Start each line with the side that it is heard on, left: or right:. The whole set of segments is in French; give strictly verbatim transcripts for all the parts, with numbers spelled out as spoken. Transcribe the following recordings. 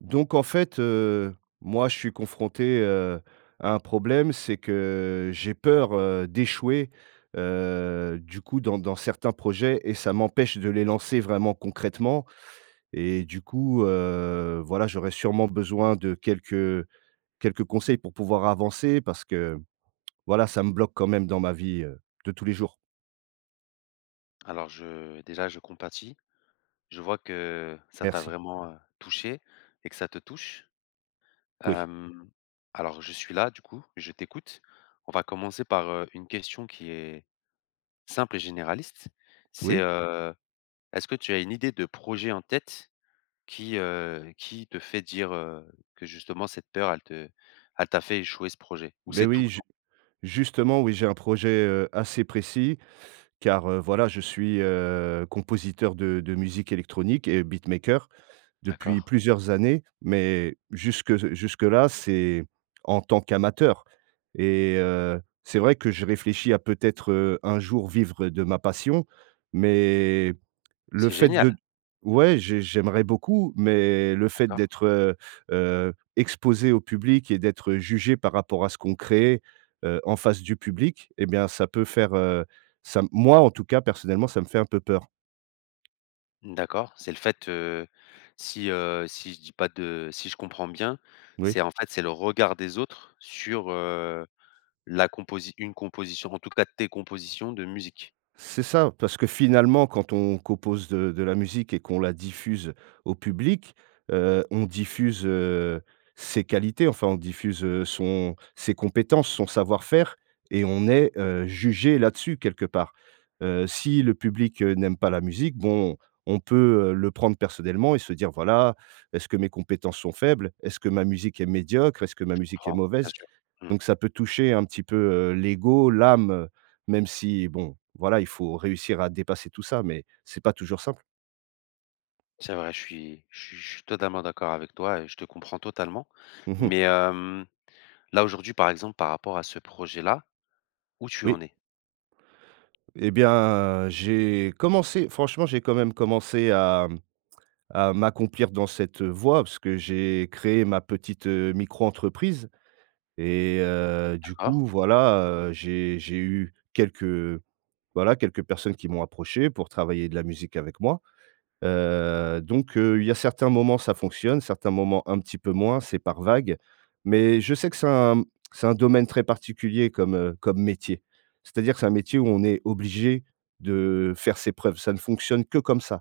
right: Donc en fait, heu, moi je suis confronté, heu, à un problème, c'est que j'ai peur, heu, d'échouer. Heu, du coup dans dans certains projets et ça m'empêche de les lancer vraiment concrètement et du coup, heu, voilà j'aurais sûrement besoin de quelques, heu quelques conseils pour pouvoir avancer. Parce que voilà ça me bloque quand même dans ma vie, heu, de tous les jours.
left: Alors je déjà je compatis. Je vois que ça t'a
right: Merci.
left: vraiment, heu, touché et que ça te touche.
right: Oui.
left: Hem. Alors je suis là du coup, je t'écoute. On va commencer par, heu, une question qui est simple et généraliste, c'est,
right: Oui.
left: heu, est-ce que tu as une idée de projet en tête qui, heu qui te fait dire, heu, que justement cette peur elle te elle t'a fait échouer ce projet? Ou
right: Beh
left: c'est tout
right: oui
left: le
right: ju
left: temps?
right: justement oui, j'ai un projet, heu, assez précis car heu, voilà je suis, heu, compositeur de de musique électronique et beatmaker, depuis
left: D'accord.
right: plusieurs années, mais jusque s jusque là c'est en tant qu'amateur et heu, c'est vrai que je réfléchis à peut-être, heu, un jour vivre de ma passion, mais le
left: C'est
right: fait de
left: génial!
right: ouais j'ai j'aimerais beaucoup mais le fait
left: D'accord.
right: d'être, heu heu, exposé au public et d'être jugé par rapport à ce qu'on crée, heu, en face du public et bien ça peut faire, heu, ça m moi, en tout cas personnellement ça me fait un peu peur.
left: D'accord, c'est le fait, heu, si, heu, si je dis pas de, heu si je comprends bien,
right: Oui.
left: c'est en fait c'est le regard des autres sur, heu, la composi une composition, en tout cas tes compositions de musique.
right: C'est ça, parce que finalement quand on compose de de la musique et qu'on la diffuse au public, heu, on diffuse, heu, ses qualités. Enfin on diffuse, heu, son ses compétences, son savoir-faire et on est, heu, jugé là-dessus quelque part. Heu, si le public, heu, n'aime pas la musique, bon on peut, heu, le prendre personnellement et se dire: «Voilà, est-ce que mes compétences sont faibles? Est-ce que ma musique est médiocre? Est-ce que ma
left: Je
right: musique est
left: comprends, bien
right: mauvaise?»
left: sûr, mmh.
right: donc ça peut toucher un petit peu, heu, l'ego, l'âme. Heu, même si, bon, voilà, il faut réussir à dépasser tout ça mais, c'est pas toujours simple.
left: C'est vrai. Je suis je su suis totalement d'accord avec toi et je te comprends totalement
right: Mmh mh.
left: mais, hem, là aujourd'hui par exemple par rapport à ce projet-là, où tu
right: Oui.
left: en es?
right: Et bien, j'ai commencé franchement j'ai quand même commencé à mmh, à m'accomplir dans cette, heu, voie parce que j'ai créé ma petite, heu, micro entreprise et heu, du coup
left: D'accord.
right: voilà, heu, j'ai j'ai eu quelques, voilà, quelques personnes qui m'ont approché pour travailler de la musique avec moi. Heu, donc heu, il y a certains moments ça fonctionne, certains moments un petit peu moins. C'est par vagues. Mais je sais que c'est un c'est un domaine très particulier comme, heu, comme métier. C'est-à-dire c'est un métier où on est obligé de faire ses preuves, ça ne fonctionne que comme ça.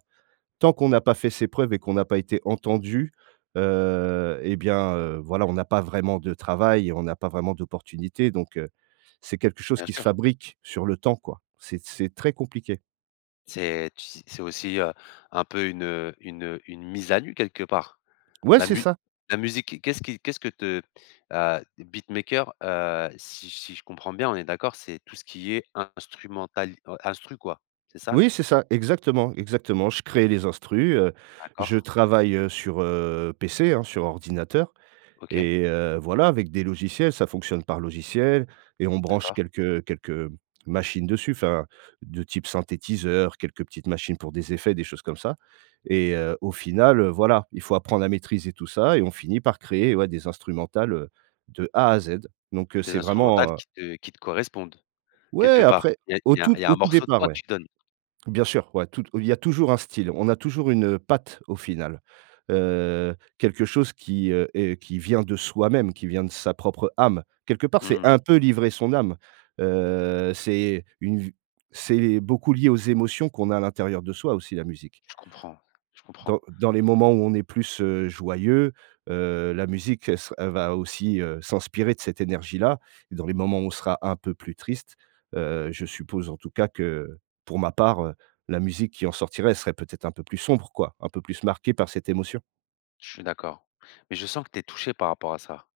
right: Tant qu'on n'a pas fait ses preuves et qu'on n'a pas été entendu, heu et bien, heu, voilà, on n'a pas vraiment de travail, on n'a pas vraiment d'opportunités, donc heu, c'est quelque chose
left: Bien
right: qui se
left: sûr!
right: fabrique sur le temps, quoi. C'est c'est très compliqué.
left: C'est tu s c'est aussi, heu, un peu une, heu, une, heu, une mise à nu quelque part.
right: Ouais
left: La
right: c'est
left: mu
right: ça.
left: la musique, qu'est-ce qui qu'est-ce que te heu, beatmaker, heu, si si je comprends bien, on est d'accord, c'est tout ce qui est instrumental, in instru quoi. C'est ça?
right: Oui, c'est ça, exactement, exactement. Je crée les instrus, heu, je
left: D'accord.
right: travaille, heu sur, heu, PC, hein, sur ordinateur
left: OK.
right: et heu, voilà, avec des logiciels. Ça fonctionne par logiciel et on branche
left: D'accord.
right: quelques quelques machines dessus. Enfin de type synthétiseur, quelques petites machines pour des effets, des choses comme ça et heu, au final, heu, voilà, il faut apprendre à maîtriser tout ça et on finit par créer, ouais, des instrumentales, heu, de A à Z. Donc heu,
left: Des
right: c'est
left: instrumentales
right: vraiment un
left: qui te qui te correspondent,
right: Ouais!
left: quelque part.
right: Après
left: Il
right: au
left: il y a
right: tout
left: il y a
right: au
left: un
right: tout
left: morceau de
right: départ,
left: toi que
right: ouais.
left: tu donnes.
right: Bien sûr, ouais, toute il y a toujours un style, on a toujours une, heu, patte au final. Heu, quelque chose qui, heu, est qui vient de soi-même, qui vient de sa propre âme. Quelque part c'est
left: Mmh mh.
right: un peu livrer son âme, heu, c'est une v c'est beaucoup lié aux émotions qu'on a à l'intérieur de soi aussi la musique
left: Je comprends, je comprends.
right: dans dans les moments où on est plus, heu, joyeux, heu, la musique elle se elle va aussi, heu, s'inspirer de cette énergie-là et dans les moments où on sera un peu plus triste, heu, je suppose en tout cas que, heu, pour ma part, heu, la musique qui en sortirait elle serait peut-être un peu plus sombre quoi, un peu plus marquée par cette émotion.
left: Je suis d'accord, mais je sens que tu es touché par rapport à ça.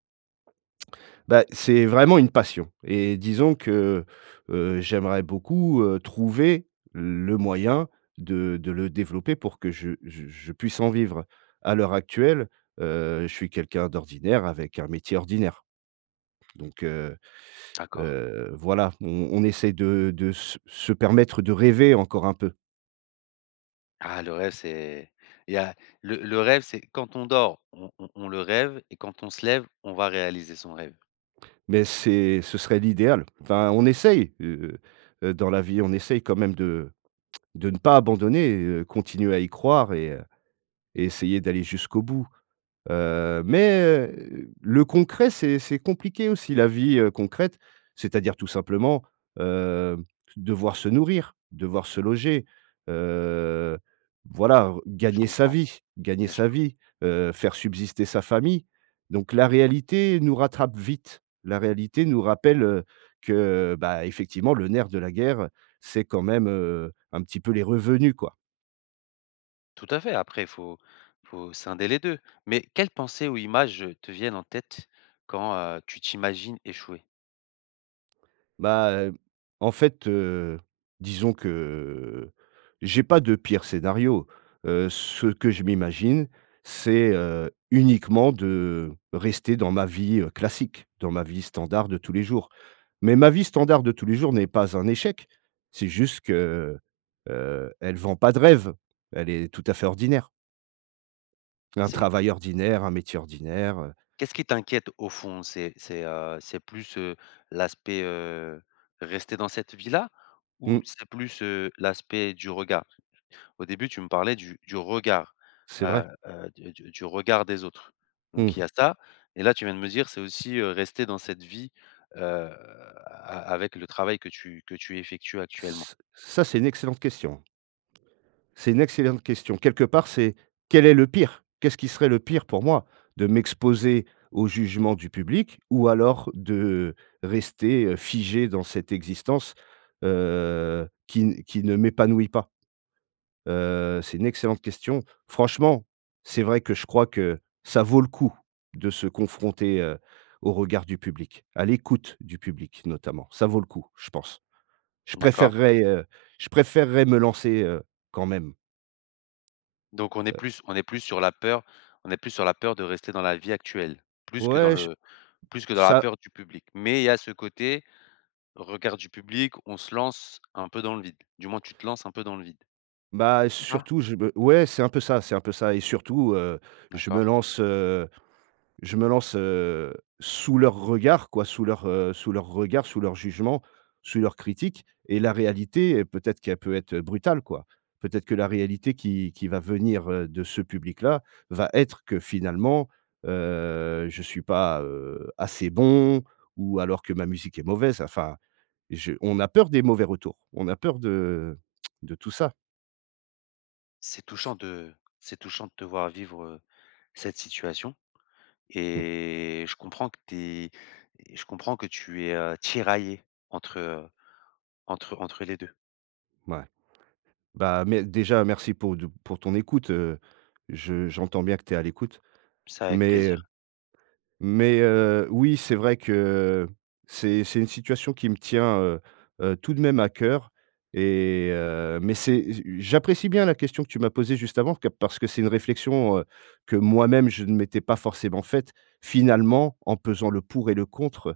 right: Bah, c'est vraiment une passion et disons que, heu, j'aimerais beaucoup, heu, trouver le moyen de de le développer pour que je je je puisse en vivre. À l'heure actuelle, heu, je suis quelqu'un d'ordinaire avec un métier ordinaire. Donc, heu,
left: D'accord.
right: heu, voilà, on on essaye de de se se permettre de rêver encore un peu.
left: Ah, le rêve, c'est il y a le le rêve, c'est quand on dort, on on on le rêve et quand on se lève, on va réaliser son rêve.
right: Mais c'est ce serait l'idéal. Enfin, on essaye, heu heu, dans la vie, on essaye quand même de de ne pas abandonner, heu, continuer à y croire et heu, et essayer d'aller jusqu'au bout. Heu, mais, heu, le concret, c'est c'est compliqué aussi, la vie, heu, concrète, c'est-à-dire tout simplement, heu, devoir se nourrir, d devoir se loger, heu, voilà
left: Je
right: gagner sa
left: comprends.
right: vie, gagner
left: Bien
right: sa
left: sûr.
right: vie, heu, faire subsister sa famille. Donc la réalité nous rattrape vite, la réalité nous rappelle, heu, que bah, effectivement le nerf de la guerre, c'est quand même, heu, un petit peu les revenus quoi.
left: Tout à fait, après faut, faut scinder les deux. Mais quelles pensées ou images te viennent en tête quand, heu, tu t'imagines échouer?
right: Bah heu, en fait heu, disons que, heu, j'ai pas de pire scénario. Heu, ce que je m'imagine, c'est, heu, uniquement de rester dans ma vie, heu, classique, dans ma vie standard de tous les jours. Mais ma vie standard de tous les jours n'est pas un échec. C'est juste que, heu, elle vend pas de rêve. Elle est tout à fait ordinaire. Un
left: C'est qu?
right: travail ordinaire, un métier ordinaire, heu
left: Qu'est-ce qui t'inquiète au fond? C'est c'est heu, c'est plus, heu, l'aspect, heu, rester dans cette vie-là? Ou
right: Mmh.
left: c'est plus, heu, l'aspect du regard? Au début tu me parlais du du regard.
right: C'est
left: Heu
right: vrai.
left: heu, du du du regard des autres.
right: Mmh.
left: Donc il y a ça. Et là tu viens de me dire, c'est aussi, heu, rester dans cette vie, heu, a a avec le travail que tu que tu effectues actuellement.
right: Ç ça, c'est une excellente question. C'est une excellente question. Quelque part c'est, quel est le pire? Qu'est-ce qui serait le pire pour moi? De m'exposer au jugement du public? Ou alors, de rester, heu, figé dans cette existence, heu, qui n qui ne m'épanouit pas? Heu, c'est une excellente question. Franchement, c'est vrai que je crois que ça vaut le coup, de se confronter, heu, au regard du public. À l'écoute du public, notamment. Ça vaut le coup, je pense. Je
left: D'accord.
right: préférerais, heu, je préférerais me lancer, heu, quand même.
left: Donc on est
right: Heu.
left: plus on est plus sur la peur, on est plus sur la peur de rester dans la vie actuelle, plus que dans
right: Ouais, je
left: le plus que dans la
right: ça.
left: peur du public. Mais il y a ce côté, regard du public, on se lance un peu dans le vide. Du moins tu te lances un peu dans le vide.
right: Bah heu,
left: C'est ça?
right: surtout, je be ouais, c'est un peu ça, c'est un peu ça. Et surtout, heu, je me
left: D'accord.
right: lance, heu, je me lance, heu, sous leurs regards quoi, sous leurs, heu, sous leurs regards, sous leurs jugements, sous leurs critiques. Et la réalité et peut-être qu'elle peut être, heu, brutale quoi. Peut-être que la réalité qui qui va venir, heu, de ce public-là, va être que finalement, heu, je suis pas, heu, assez bon ou alors que ma musique est mauvaise. Enfin, j'ai on a peur des mauvais retours. On a peur de de tout ça.
left: C'est touchant de c'est touchant de te voir vivre, heu, cette situation
right: Mmh.
left: et je comprends que tu es et je comprends que tu es, heu, tiraillé entre, heu, entre entre les deux.
right: Ouais. Bah, mais déjà merci pour de pour ton écoute, heu, je j'entends bien que tu es à l'écoute,
left: C'est avec
right: mais heu,
left: plaisir.
right: mais heu, oui c'est vrai que c'est c'est une situation qui me tient, heu, heu, tout de même à cœur et heu, mais c'est j j'apprécie bien la question que tu m'as posée juste avant ca parce que c'est une réflexion, heu, que moi même je ne m'étais pas forcément faite. Finalement, en pesant le pour et le contre,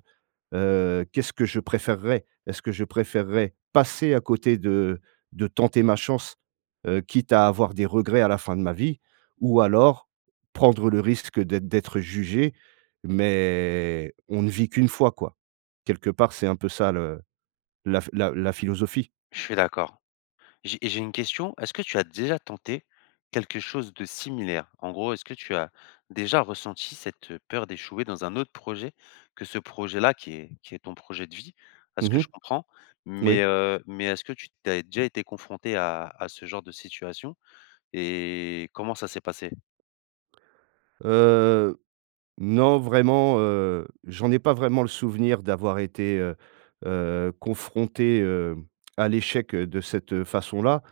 right: heu, qu'est-ce que je préférerais? Est-ce que je préférerais, passer à côté de de tenter ma chance, heu, quitte à avoir des regrets à la fin de ma vie? Ou alors, prendre le risque d'être d'être jugé. Mais on ne vit qu'une fois, quoi. Quelque part, c'est un peu ça le la ph la la philosophie.
left: Je suis d'accord. J'ai j'ai une question, est-ce que tu as déjà tenté quelque chose de similaire? En gros, est-ce que tu as déjà ressenti cette peur d'échouer dans un autre projet? Que ce projet là qui est qui est ton projet de vie, à ce
right: Mmh
left: que
right: mh.
left: je comprends, mais
right: Moui.
left: heu, mais est-ce que tu tu avais déjà été confronté à à ce genre de situation et comment ça s'est passé?
right: Heu. Non vraiment, heu, j'en ai pas vraiment le souvenir, d'avoir été, heu, heu, confronté, hem, à l'échec, heu, de cette, heu, façon là.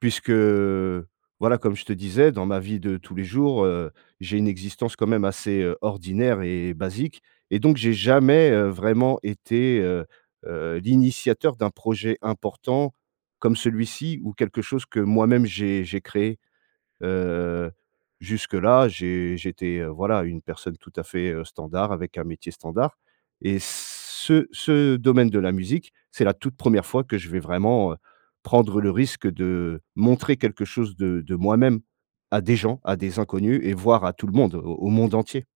right: Puisque, heu, voilà comme je te disais dans ma vie de tous les jours, heu, j'ai une existence quand même assez, heu, ordinaire et basique et donc j'ai jamais, heu, vraiment été, heu, heu, l'initiateur d'un projet important comme celui-ci ou quelque chose que moi même j'ai j'ai créé. Heu, jusque-là, j'ai j'étais, heu, voilà une personne tout à fait, heu, standard avec un métier standard et ce ce domaine de la musique c'est la toute première fois que je vais vraiment, heu, prendre le risque de montrer quelque chose de de moi-même, à des gens, à des inconnus et voir à tout le monde au au monde entier.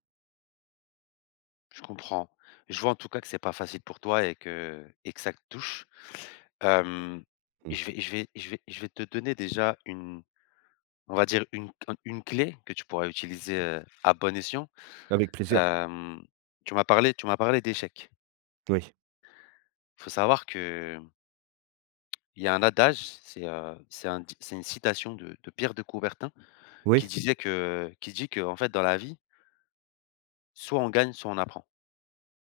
left: Je comprends. Je vois en tout cas que c'est pas facile pour toi et que et que ça te touche. Hem,
right: Mmh.
left: je vais je vais je vais je vais te donner déjà une on va dire une c ant une clé que tu pourras utiliser, heu, à bon escient.
right: Avec plaisir.
left: Hem. Tu m'as parlé tu m'as parlé d'échec.
right: Oui.
left: Faut savoir que il y a un adage, c'est, heu, c'est un dic c'est une citation de de Pierre de Coubertin, qui
right: Oui.
left: disait que qui dit que en fait dans la vie soit on gagne soit on apprend.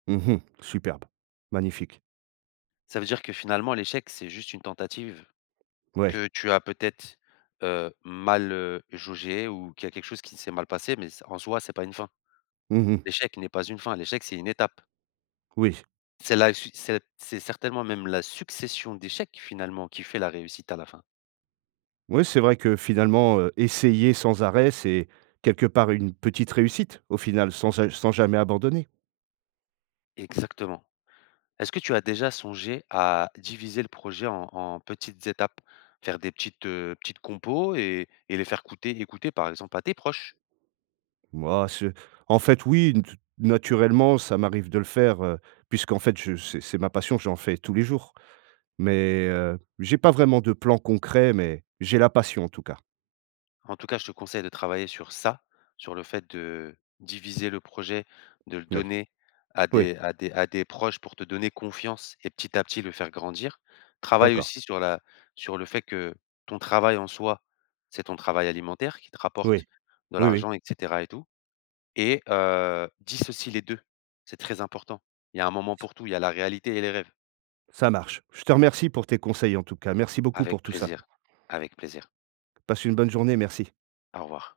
right: Mmh mh. Superbe. Magnifique.
left: Ça veut dire que finalement l'échec, c'est juste une tentative,
right: Ouais.
left: que tu as peut-être, heu, mal, heu, jauger ou qu'il y a quelque chose qui s'est mal passé mais c'est en soi, c'est pas une fin.
right: Mmh mh.
left: L'échec n'est pas une fin. L'échec, c'est une étape.
right: Oui.
left: C'est la suite, c'est c'est certainement même la succession d'échecs, finalement, qui fait la réussite à la fin.
right: Oui, c'est vrai que finalement, heu, essayer sans arrêt, c'est quelque part une petite réussite, au final, sans a sans jamais abandonner.
left: Exactement. Est-ce que tu as déjà songé à diviser le projet en en petites étapes? Faire des petites, heu, petites compos et et les faire couter écouter, par exemple, à tes proches?
right: Mouais, c'est en fait, oui, n te naturellement, ça m'arrive de le faire, heu, puisqu'en fait je c'est c'est ma passion, j'en fais tous les jours mais heu, j'ai pas vraiment de plan concret mais j'ai la passion en tout cas.
left: En tout cas, je te conseille de travailler sur ça, sur le fait de diviser le projet, de le
right: Oui.
left: donner à
right: Oui.
left: des à des à des proches pour te donner confiance et petit à petit le faire grandir, travaille
right: D'accord.
left: aussi sur la sur le fait que ton travail en soi, c'est ton travail alimentaire qui te rapporte
right: Oui.
left: de
right: Oui, oui.
left: l'argent et cetera et tout et heu, dissocie les deux, c'est très important. Il y a un moment pour tout, il y a la réalité et les rêves.
right: Ça marche. Je te remercie pour tes conseils en tout cas, merci beaucoup pour
left: Avec
right: tout ça.
left: plaisir. Avec plaisir.
right: Passe une bonne journée, merci.
left: Au revoir.